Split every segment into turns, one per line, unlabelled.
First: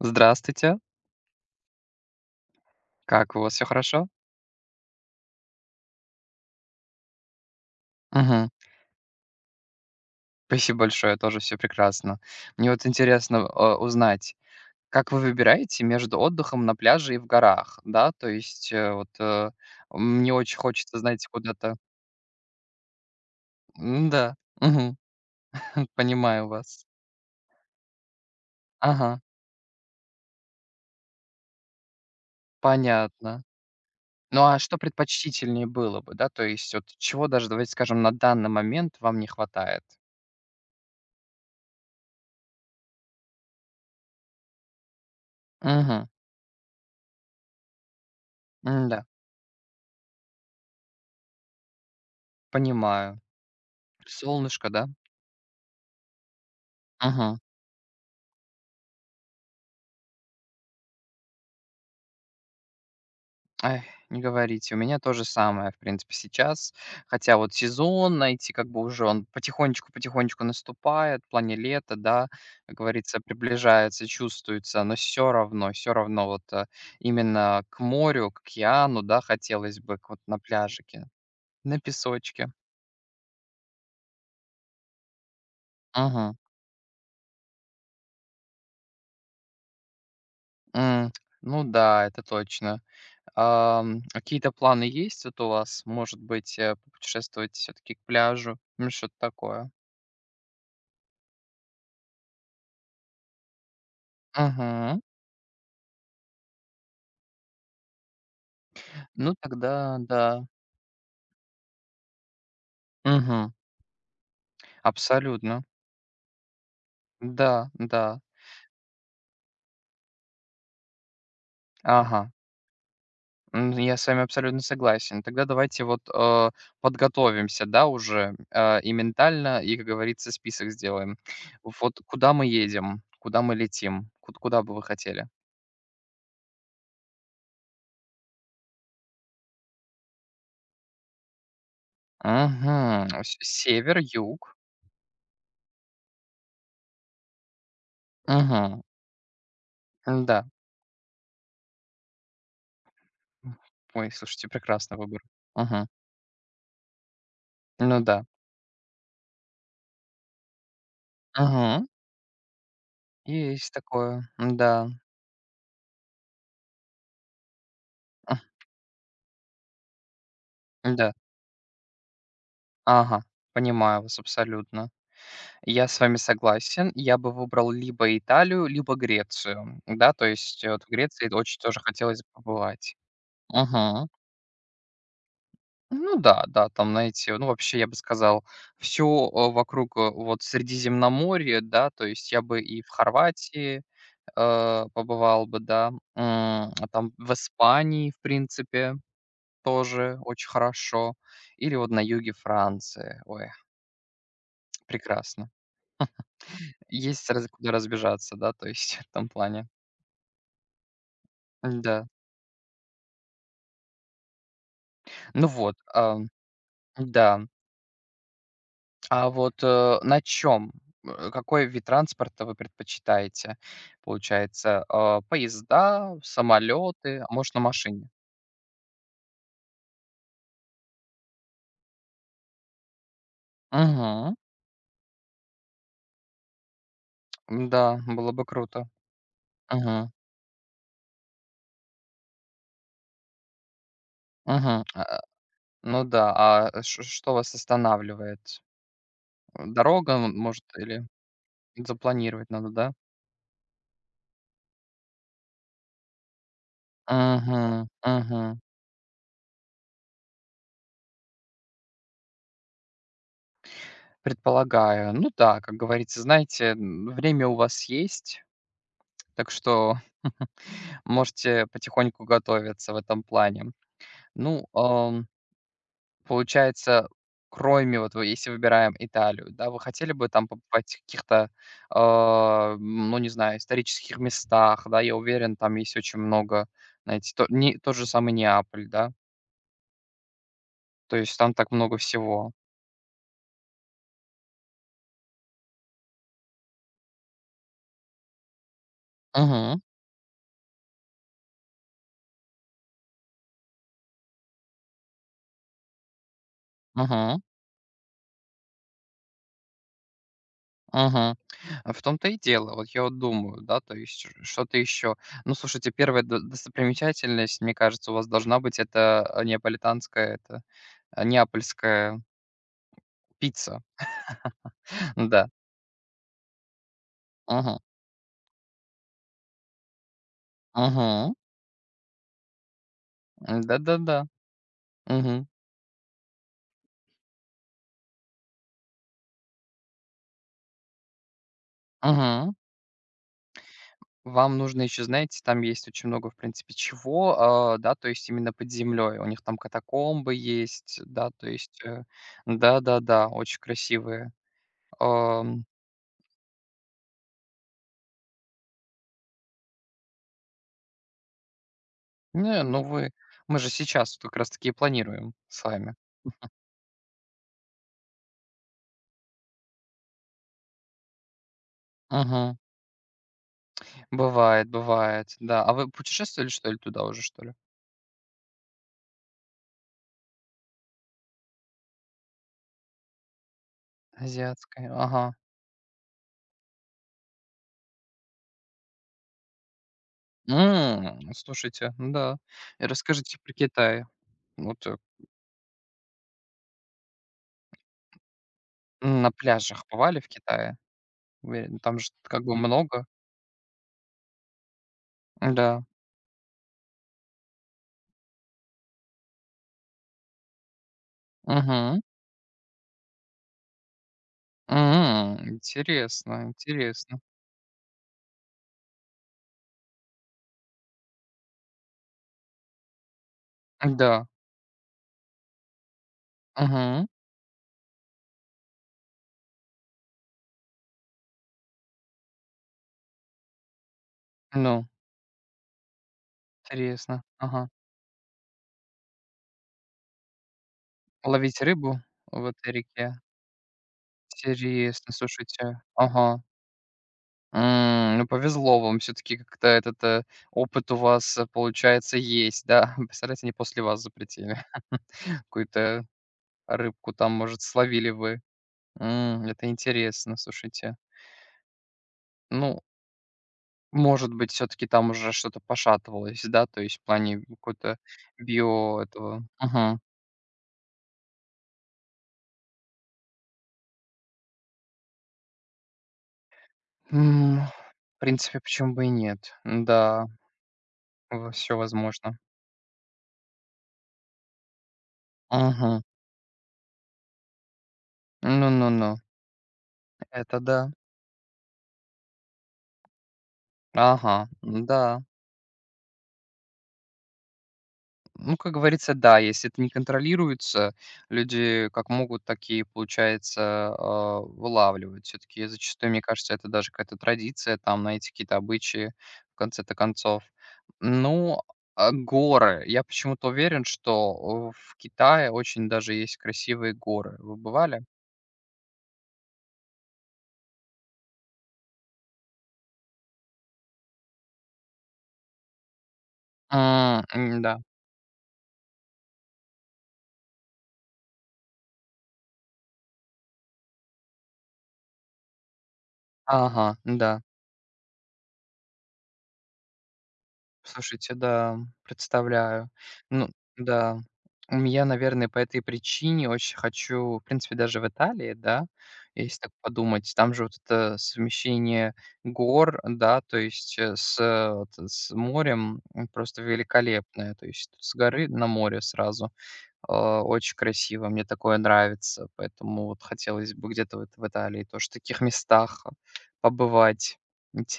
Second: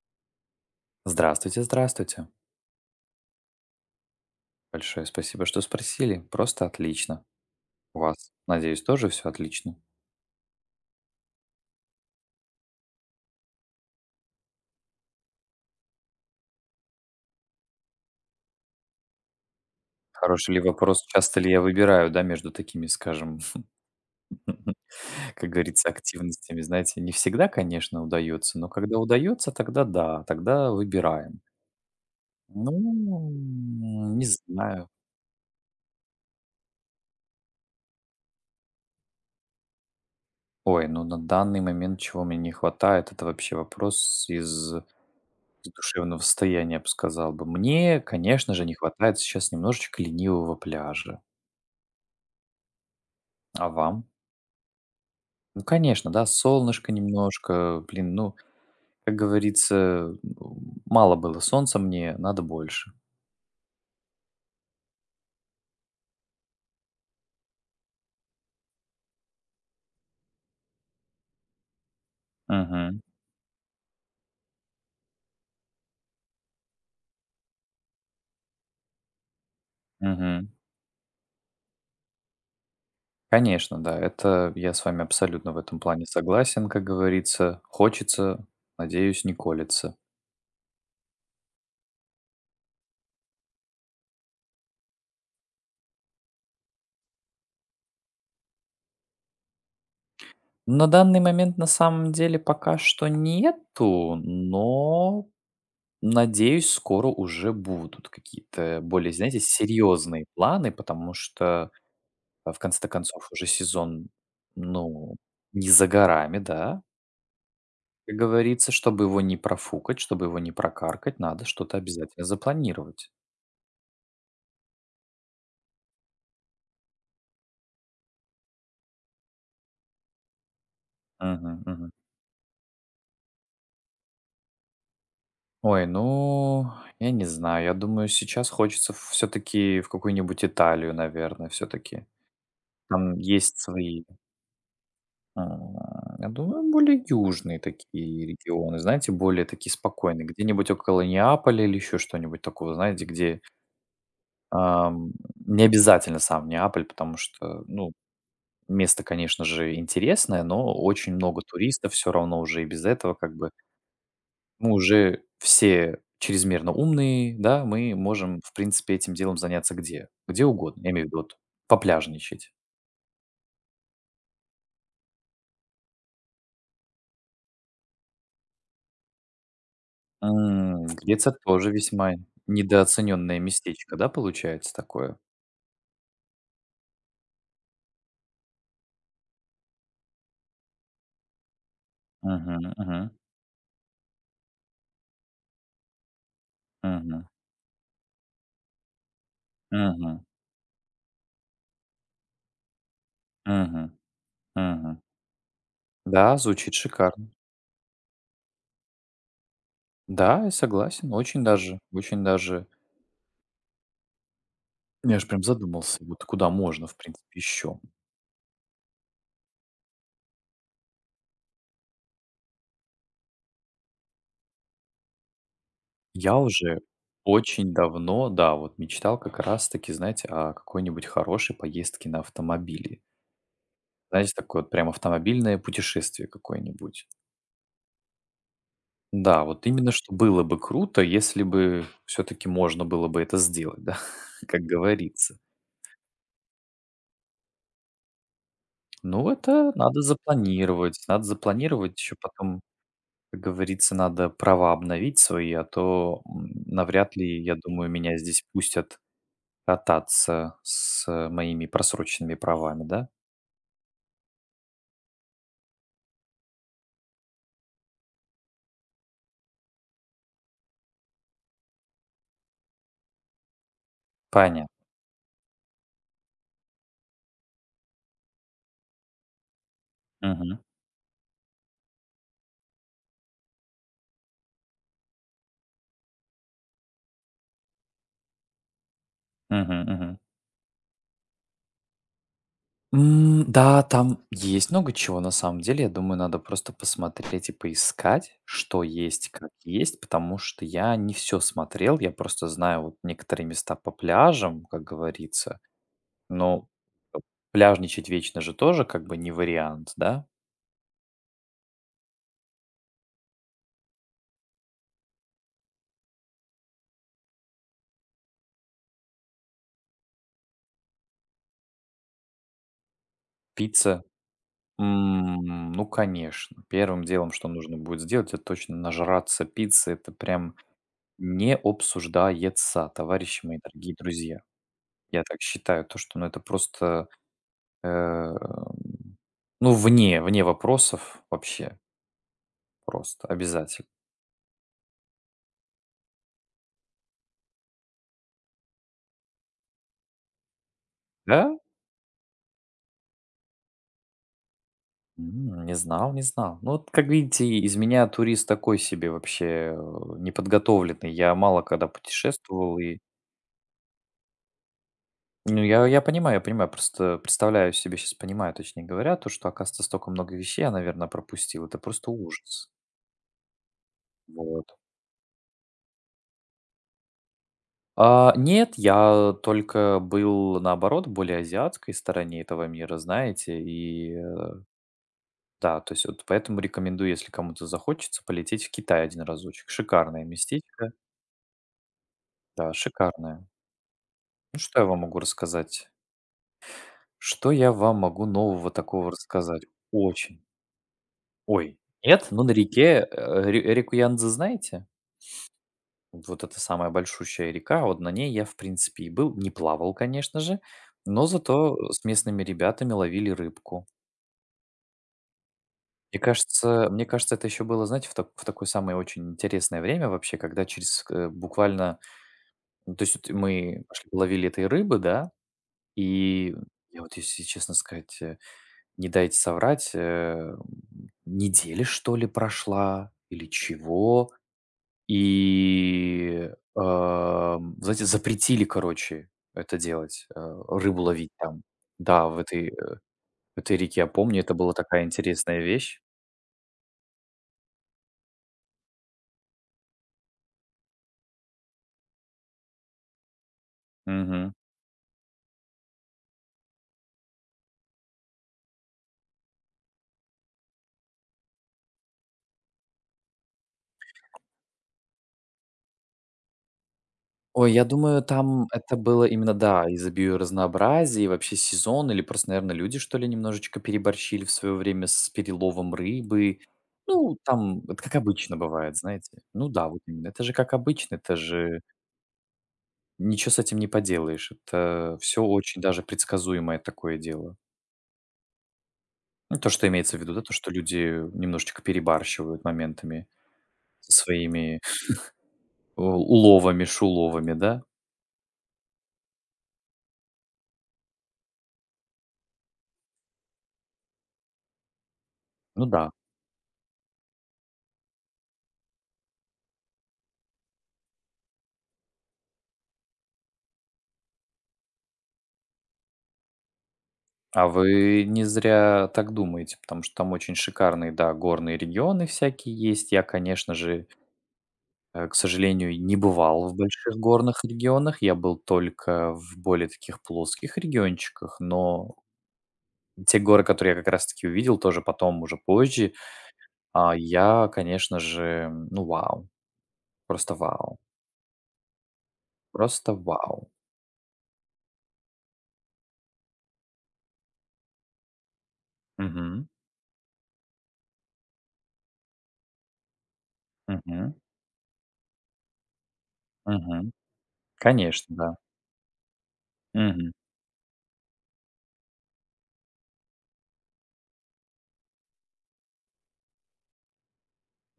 Здравствуйте.
Здравствуйте, здравствуйте.
Как у вас, все хорошо?
Большое спасибо, что спросили. Просто отлично. У вас,
Мгм.
надеюсь, тоже все отлично?
Спасибо большое, тоже все прекрасно. Мне вот интересно, узнать, как вы выбираете между отдыхом на пляже и в горах, да? То есть, мне
Хороший
очень
ли
хочется,
вопрос,
знаете,
часто ли я
куда-то
выбираю, да, между такими, скажем,
да, мгм,
как говорится,
понимаю
активностями,
вас.
знаете, не всегда, конечно, удается, но когда
Ага,
удается, тогда да, тогда выбираем. Ну,
понятно.
не
Ну, а что
знаю.
предпочтительнее было бы, да? То есть вот чего даже, давайте скажем, на данный момент вам не хватает?
Ой, ну на данный момент чего мне не хватает, это вообще вопрос из
Угу,
душевного состояния, я бы сказал бы. Мне, конечно же, не
да,
хватает сейчас немножечко ленивого пляжа.
понимаю.
А вам?
Солнышко, да?
Ну, конечно, да, солнышко
Мгм.
немножко. Блин, ну, как говорится, мало было солнца мне, надо больше.
Ай, не говорите, у меня то же самое, в принципе, сейчас. Хотя вот сезон найти, как бы уже он потихонечку-потихонечку наступает, в плане лета, да, как
Мгм.
говорится, приближается, чувствуется, но все равно вот именно к морю, к океану, да, хотелось бы к вот на
Мгм.
пляжике, на песочке.
Конечно, да, это я с вами абсолютно в этом плане
Мгм.
согласен, как говорится. Хочется, надеюсь, не колется.
М, ну да, это точно. Ам, какие-то планы есть вот у вас? Может быть, путешествовать все-таки к пляжу? Ну, что-то такое.
На данный момент, на самом деле, пока что нету,
Мгм.
но надеюсь, скоро уже будут какие-то более,
Ну
знаете,
тогда
серьезные
да.
планы, потому что. А в конце концов уже
Мгм.
сезон, ну,
Абсолютно.
не за горами, да,
Да,
как
да.
говорится. Чтобы его не профукать, чтобы его не прокаркать, надо что-то обязательно
Ага.
запланировать.
М, я с вами абсолютно согласен. Тогда давайте вот, подготовимся, да, уже, и ментально, и, как говорится, список сделаем.
Мгм, мгм.
Вот куда мы едем? Куда мы летим? Ку Куда бы вы хотели?
Ой, ну, я не знаю. Я думаю, сейчас хочется все-таки в какую-нибудь Италию, наверное, все-таки. Там
Угу,
есть
север,
свои,
юг.
м, я думаю, более южные такие регионы,
Угу,
знаете, более такие спокойные.
да.
Где-нибудь около Неаполя или еще что-нибудь такого, знаете, где.
Ой, слушайте, прекрасный
Ам,
выбор.
не
Угу,
обязательно сам Неаполь, потому что, ну,
ну да.
место, конечно же, интересное, но очень много
Угу,
туристов все равно уже и без этого как бы.
есть такое.
Мы
М-да.
уже все чрезмерно умные, да, мы можем, в принципе, этим делом заняться где? Где угодно, я
Да,
имею в
да.
виду вот попляжничать.
Ага, понимаю вас абсолютно. Я с вами согласен. Я бы выбрал либо Италию, либо Грецию. Да, то есть вот в Греции
Греция
очень
тоже
тоже
весьма
хотелось бы побывать.
недооцененное местечко, да,
Мгм.
получается такое?
Ну да, да, там, знаете, ну вообще я бы сказал, все вокруг вот Средиземноморья, да, то есть я бы
Мгм,
и в
мгм,
Хорватии побывал бы, да, м, а там
мгм,
в Испании, в принципе, тоже
мгм,
очень хорошо, или вот на юге Франции, ой,
мгм, мгм.
прекрасно.
Да, звучит шикарно.
Есть раз куда разбежаться, да, то есть в этом плане.
Да, я согласен, очень даже,
Да.
очень даже. Я аж прям
Ну вот,
задумался, вот
ам,
куда можно, в принципе,
да.
еще.
А вот, на чем? Какой вид транспорта вы предпочитаете? Получается, а, поезда,
Я уже
самолеты, а может, на
очень
машине?
давно, да, вот мечтал как раз-таки, знаете, о какой-нибудь хорошей поездке на автомобиле. Знаете,
Мгм.
такое вот прям автомобильное путешествие какое-нибудь.
Да, было бы круто.
Да, вот именно
Мгм.
что было бы круто, если бы все-таки можно было бы это сделать, да, как
Мгм. А,
говорится.
ну да, а э, ш что вас останавливает?
Ну, это
Дорога, м, может, или
надо запланировать еще
запланировать
потом.
надо, да?
Как говорится, надо права обновить свои, а то, навряд ли, я
Мгм.
думаю, меня здесь
Мгм.
пустят кататься с моими просроченными правами, да?
Предполагаю. Ну да, как говорится, знаете, м, время у вас есть, так что можете потихоньку готовиться в этом плане. Ну,
Понятно.
ам, получается, кроме вот, вы если выбираем Италию, да, вы хотели бы там
Мгм.
побывать в каких-то, ну, не знаю, исторических местах, да? Я уверен, там есть очень много, знаете, то не тот же самый Неаполь, да?
Мгм, мгм.
То есть там так много всего.
Да, там есть много чего на самом деле. Я думаю, надо просто посмотреть и поискать, что есть, как
Мгм.
есть, потому что я не все смотрел. Я просто знаю вот некоторые места по пляжам, как говорится. Но, э,
Мгм.
пляжничать вечно же тоже как бы не вариант, да?
Мгм. А в том-то и дело. Вот я вот думаю, да, то есть что-то еще. Ну, слушайте, первая достопримечательность, мне кажется, у вас должна быть это неаполитанская, это неапольская пицца.
Пицца.
Да.
Ну, конечно, первым делом, что нужно
Мгм.
будет сделать, это точно нажраться пиццы. Это прям
Мгм.
не обсуждается, товарищи мои дорогие
Да-да-да.
друзья. Я так
Мгм.
считаю, то, что ну, это просто, э, ну, вне вопросов вообще
Мгм.
просто обязательно.
Вам нужно еще, знаете, там есть очень много, в принципе, чего, а, да, то есть именно под землей. У них там катакомбы есть, да, то
Да?
есть, да-да-да, очень красивые.
М,
эм,
не знал, не знал. Ну, вот, как видите, из меня турист такой себе вообще, э, неподготовленный. Я мало когда
Не,
путешествовал
ну
и.
вы мы же сейчас вот как раз таки и планируем
Ну,
с
я
вами.
я понимаю, я понимаю, просто представляю себе, сейчас понимаю, точнее говоря, то, что, оказывается, столько много вещей я, наверное пропустил. Это просто
Мгм.
ужас. Вот.
Бывает, бывает, да. А вы путешествовали, что ли, туда уже, что ли?
А, нет, я только был, наоборот, более азиатской стороне этого мира, знаете, и,
Азиатская, ага.
да, то есть вот поэтому рекомендую, если кому-то захочется, полететь в Китай один разочек. Шикарное местечко.
М, слушайте, да.
Да,
И расскажите
шикарное.
про Китай.
Ну, что я
Вот,
вам могу рассказать? Что я вам могу нового такого
на
рассказать?
пляжах бывали в
Очень.
Китае?
Ой,
Уверен, там же
нет, ну
как
на
бы много.
реке, э, ре реку Янзы знаете?
Да.
Вот это самая большущая река, вот на ней я, в принципе, и был. Не плавал, конечно же, но зато
Угу.
с местными ребятами ловили рыбку.
М,
Мне
интересно,
кажется мне
интересно.
кажется, это еще было, знаете, в такое самое очень интересное время вообще, когда через, буквально ну, то есть вот мы пошли
Да.
половили этой рыбы, да, и я
Угу.
вот, если честно сказать, не дайте соврать, неделя, что ли, прошла или чего.
Ну,
И,
интересно. Ага.
знаете, запретили, короче, это делать, рыбу ловить
Ловить
там.
рыбу
Да, в
в
этой
этой реке?
в этой реке. Я помню, это была такая
Интересно,
интересная
слушайте.
вещь.
Ага. М, ну, повезло вам. Все таки как-то этот, опыт у вас, получается, есть, да. Представляете, они после вас
Мгм.
запретили. Какую-то рыбку там, может, словили вы. М, это интересно, слушайте. Ну, может быть, все таки там уже что-то пошатывалось, да, то есть в плане
Ой, я
какой-то
думаю, там это
био
было
этого.
именно, да,
Мгм.
из-за биоразнообразия и вообще сезон, или просто, наверное, люди, что ли, немножечко переборщили в свое время с переловом рыбы. Ну,
М,
там это как
в
обычно
принципе, почему
бывает,
бы и
знаете.
нет?
Ну да, вот именно.
Да,
Это же как обычно, это
все
же.
возможно.
Ничего с этим не поделаешь. Это все очень даже
Мгм.
предсказуемое такое дело.
Ну, ну, ну.
Ну, то, что имеется в виду, да, то,
Это
что
да.
люди немножечко перебарщивают моментами со
Ага,
своими
да.
у уловами, шуловами, да?
Ну, как говорится, да, если это не контролируется, люди как могут, такие получается, а, вылавливают. Все-таки
Ну да.
зачастую, мне кажется, это даже какая-то традиция, там, найти какие-то обычаи в конце-то концов. Ну, а горы. Я почему-то уверен, что в Китае очень даже есть красивые горы. Вы
А
бывали?
вы не зря так думаете, потому что там очень шикарные, да, горные регионы всякие есть. Я, конечно же, к сожалению, не бывал в больших
М, м,
горных
да.
регионах. Я был только в более таких плоских региончиках, но те горы, которые я как раз таки увидел тоже потом, уже позже.
Ага,
А,
да.
я, конечно же, ну, вау, просто вау,
Слушайте, да, представляю.
просто
Ну
вау.
да, у меня, наверное, по этой причине очень хочу, в принципе, даже в Италии, да, если
Мгм,
так подумать, там же вот это совмещение гор, да, то есть,
мгм,
вот с морем, м, просто
мгм.
великолепное. То есть с
Конечно,
горы
да.
на море сразу.
Мгм.
А, очень красиво, мне такое нравится, поэтому вот хотелось бы где-то вот в Италии тоже в таких местах побывать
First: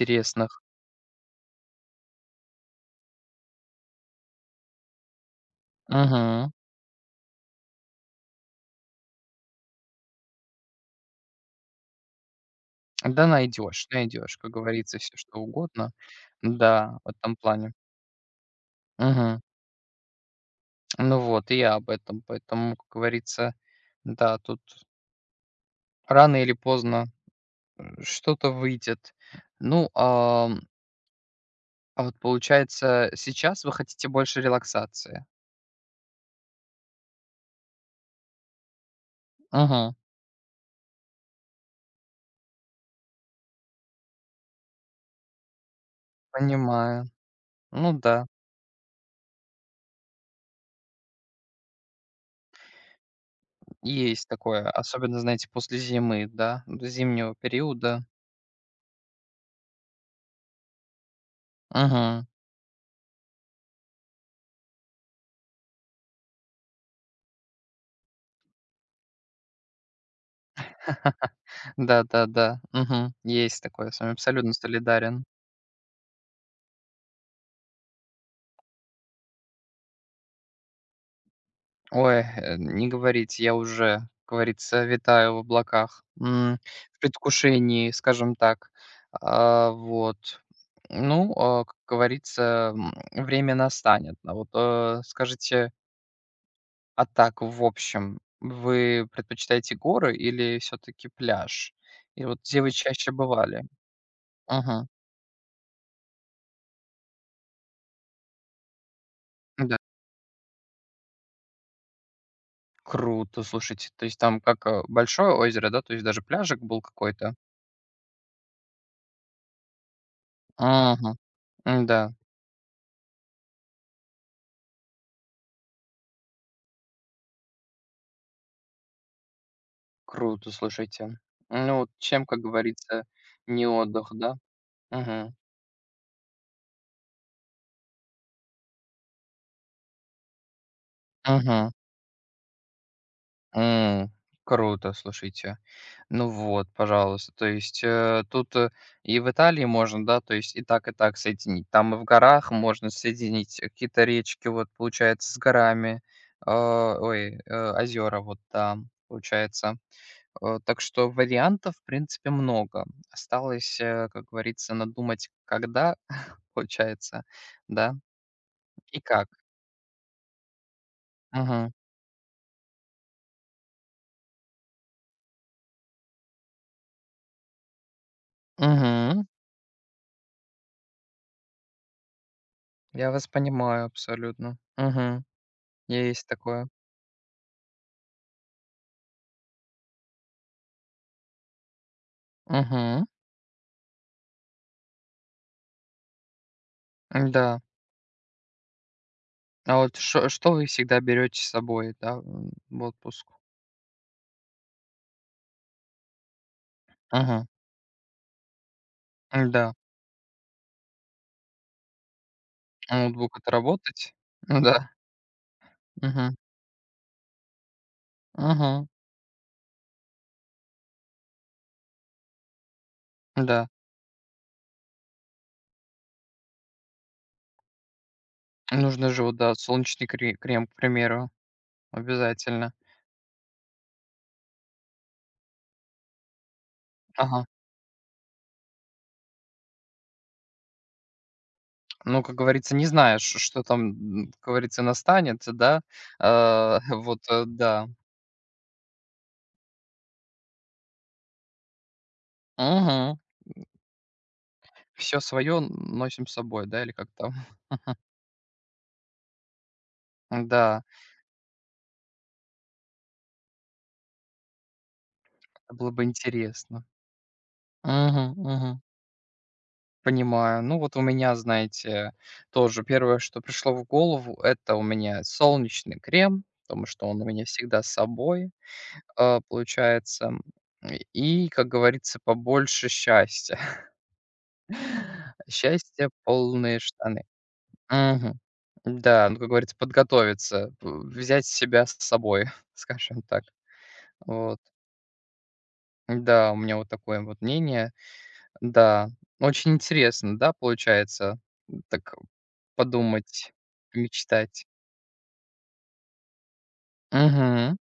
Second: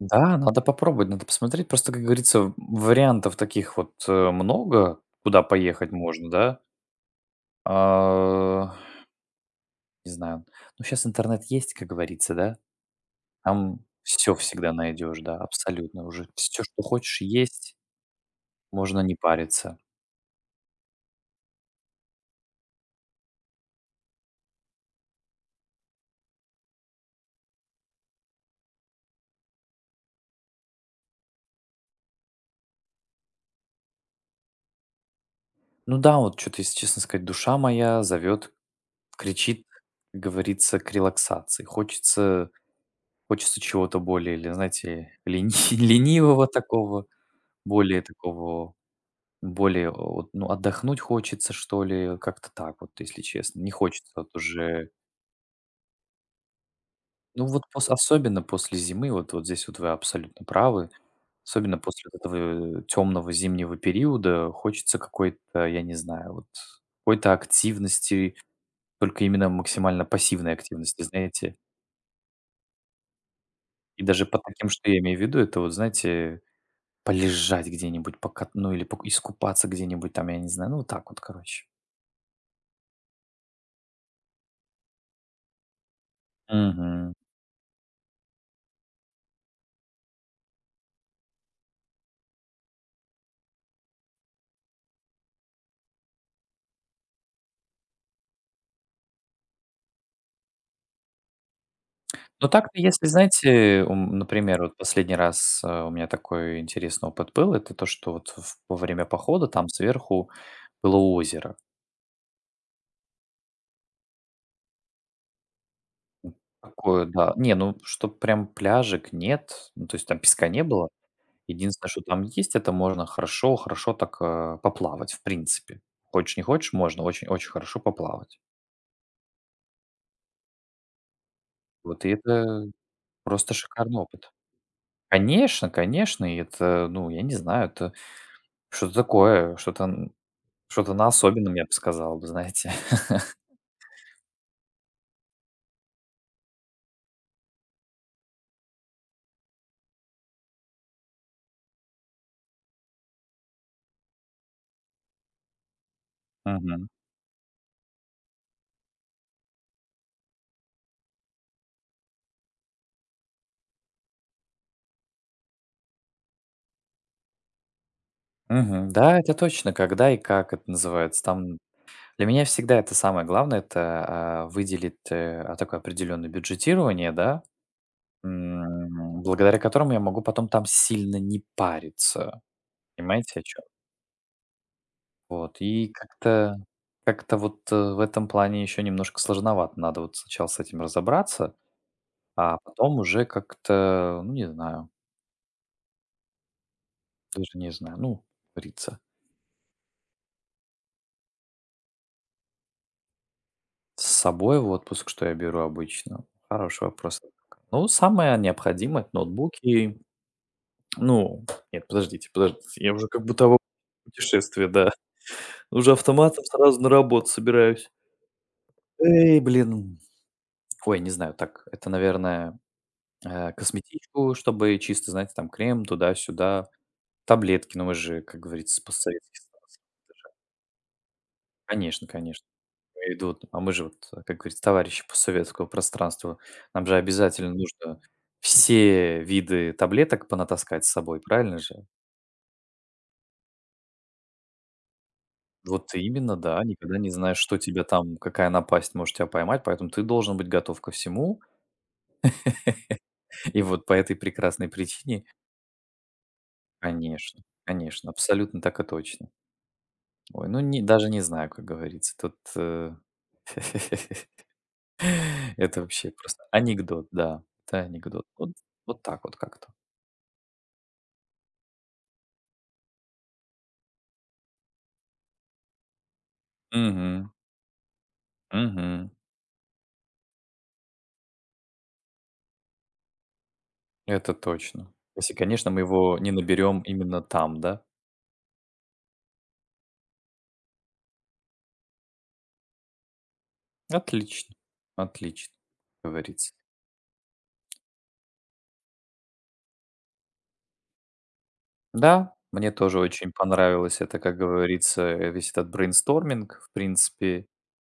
Да, надо попробовать, надо посмотреть. Просто, как говорится, вариантов таких вот, много, куда поехать можно,
Мгм.
да. А, не знаю, ну, сейчас интернет есть, как говорится, да.
Да
Там
найдешь,
все
найдешь, как
всегда
говорится, все
найдешь, да,
что угодно.
абсолютно уже. Все, что
Да, в
хочешь,
этом плане.
есть, можно не
Мгм.
париться.
Ну вот, и я об этом. Поэтому, как говорится, да, тут рано или поздно, что-то выйдет. Ну, ам, а вот получается, сейчас вы хотите больше релаксации.
Ну да, вот что то если честно сказать, душа моя зовет кричит,
Мгм.
как говорится, к релаксации. Хочется чего-то более, или, знаете, лени ленивого
Понимаю. Ну да,
такого, более, вот, ну, отдохнуть хочется, что ли, как-то так вот, если честно. Не хочется
есть
вот
такое,
уже,
особенно, знаете, после зимы, да, до зимнего
ну, вот пос
периода.
особенно после зимы, вот здесь вот вы абсолютно правы. Особенно после вот
Мгм.
этого темного зимнего периода хочется какой-то, я не знаю, вот какой-то активности, только именно максимально пассивной активности, знаете.
Да-да-да. Мгм. Есть такое, с
И
вами
даже под
абсолютно
таким, что я имею в
солидарен.
виду, это вот, знаете, полежать где-нибудь, покат ну, или пок искупаться где-нибудь там, я не знаю, ну, вот так вот, короче.
Ой, не говорите, я уже, как говорится, витаю в облаках, м, в
Мгм.
предвкушении, скажем так. А, вот. Ну, а, как говорится, м, время настанет. А вот скажите, а так, в общем, вы предпочитаете горы или все-таки пляж? И вот
Ну,
где вы
так-то, если,
чаще бывали?
знаете, ум например, вот
Ага,
последний раз, у меня такой интересный опыт был. Это то, что вот в во время похода там
да.
сверху было озеро.
Круто, слушайте. То есть там как большое озеро, да? То есть даже пляжик был
Такое, да.
какой-то?
Не, ну, чтоб прям пляжек нет, ну, то есть там песка не было.
Ага,
Единственное, что
да.
там есть, это можно хорошо хорошо так, поплавать, в принципе. Хочешь не хочешь — можно очень очень хорошо поплавать.
Круто, слушайте. Ну, вот
Вот и
чем, как
это
говорится,
просто
не
шикарный
отдых,
опыт.
да? Мгм.
Конечно, конечно, и это, ну, я не знаю, это что-то такое, что-то что-то на особенном, я
Мгм.
бы сказал, вы знаете.
М. Круто, слушайте. Ну вот, пожалуйста. То есть, и в Италии можно, да, то есть и так соединить. Там и в горах можно соединить какие-то речки, вот, получается, с горами.
Мгм.
Озера вот там, получается. Так что вариантов, в принципе, много. Осталось, как говорится, надумать, когда, получается, да?
Мгм.
И
Да,
как?
это точно, когда и как это называется. Там
Мгм.
для меня всегда это самое главное, это выделить такое определенное бюджетирование, да,
Мгм.
благодаря которому я могу потом там сильно не париться.
Я вас
Понимаете, о.
понимаю абсолютно. Мгм.
Вот, и
Есть
как-то
такое.
как-то вот, в этом плане еще немножко сложновато. Надо вот сначала с этим разобраться, а потом
Угу,
уже как-то, ну, не знаю, даже
да.
не знаю, ну, как говорится.
А вот шо что вы всегда берете с собой, да, м, в отпуск?
С собой в отпуск что я беру обычно? Хороший вопрос.
Мгм.
Ну, самое необходимое — это
Да.
ноутбуки. Ну, нет, подождите, подождите, я уже как
Ноутбук
будто в
отработать? Ну
путешествии, да.
да.
Уже
Угу,
автоматом сразу на работу собираюсь.
угу.
Эй, блин. Ой, не знаю, так, это, наверное,
Да.
косметичку, чтобы чисто, знаете, там крем туда-сюда, таблетки, ну, мы же, как говорится, с
Нужно же вот,
постсоветских.
да, солнечный крем, к примеру,
Конечно, конечно.
обязательно.
Я имею в виду, вот, а мы же, вот, как говорится, товарищи постсоветского пространства. Нам же
Ага.
обязательно нужно все виды таблеток понатаскать с собой, правильно же?
Ну, как говорится, не знаешь, что там, м, как говорится, настанет, да?
Вот именно, да,
А,
никогда не
вот,
знаешь, что тебя
да.
там, какая напасть может тебя поймать, поэтому ты должен быть готов ко всему.
Угу.
И вот по этой прекрасной
Все
причине,
свое носим с собой, да, или как там?
конечно, конечно, абсолютно так и точно. Ой, ну не
Да,
даже не знаю, как говорится. Тут,
это
это
было бы
вообще просто
интересно.
анекдот, да. Это анекдот.
Мгм,
Вот
мгм.
вот так вот как-то.
Понимаю. Ну, вот у меня, знаете, тоже первое, что пришло в голову- это у меня солнечный крем, потому что он у
Угу,
меня всегда с собой,
угу.
а, получается. И, как говорится, побольше счастья.
Это точно. Если, конечно, мы
Счастье
его не
полные
наберем именно
штаны.
там, да?
Мгм. Да, ну, как говорится, подготовиться, п взять себя с собой, скажем так.
Отлично,
Вот.
отлично, как
Да,
говорится.
у меня вот такое вот мнение. Да, очень интересно, да, получается, м, так
Да, мне тоже очень
подумать,
понравилось это, как
мечтать.
говорится, весь этот брейнсторминг, в принципе.
Мгм.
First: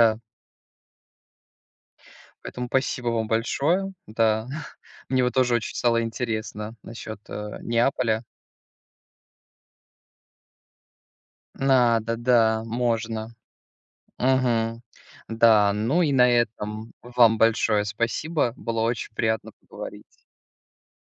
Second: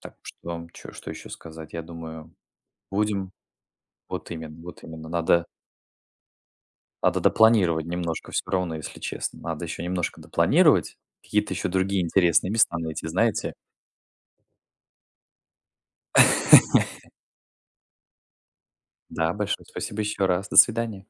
Так что, чё что еще сказать? Я думаю,
поэтому спасибо вам
будем.
большое.
Вот
Да,
именно, вот именно.
мне вот
Надо
тоже очень стало интересно
Надо
насчет,
допланировать
Неаполя.
немножко все равно, если честно. Надо еще немножко допланировать, какие-то еще другие
Надо,
интересные
да,
места найти,
можно.
знаете.
Мгм. Да, ну и на этом вам большое спасибо. Было очень
Да,
приятно
большое спасибо еще
поговорить.
раз. До свидания.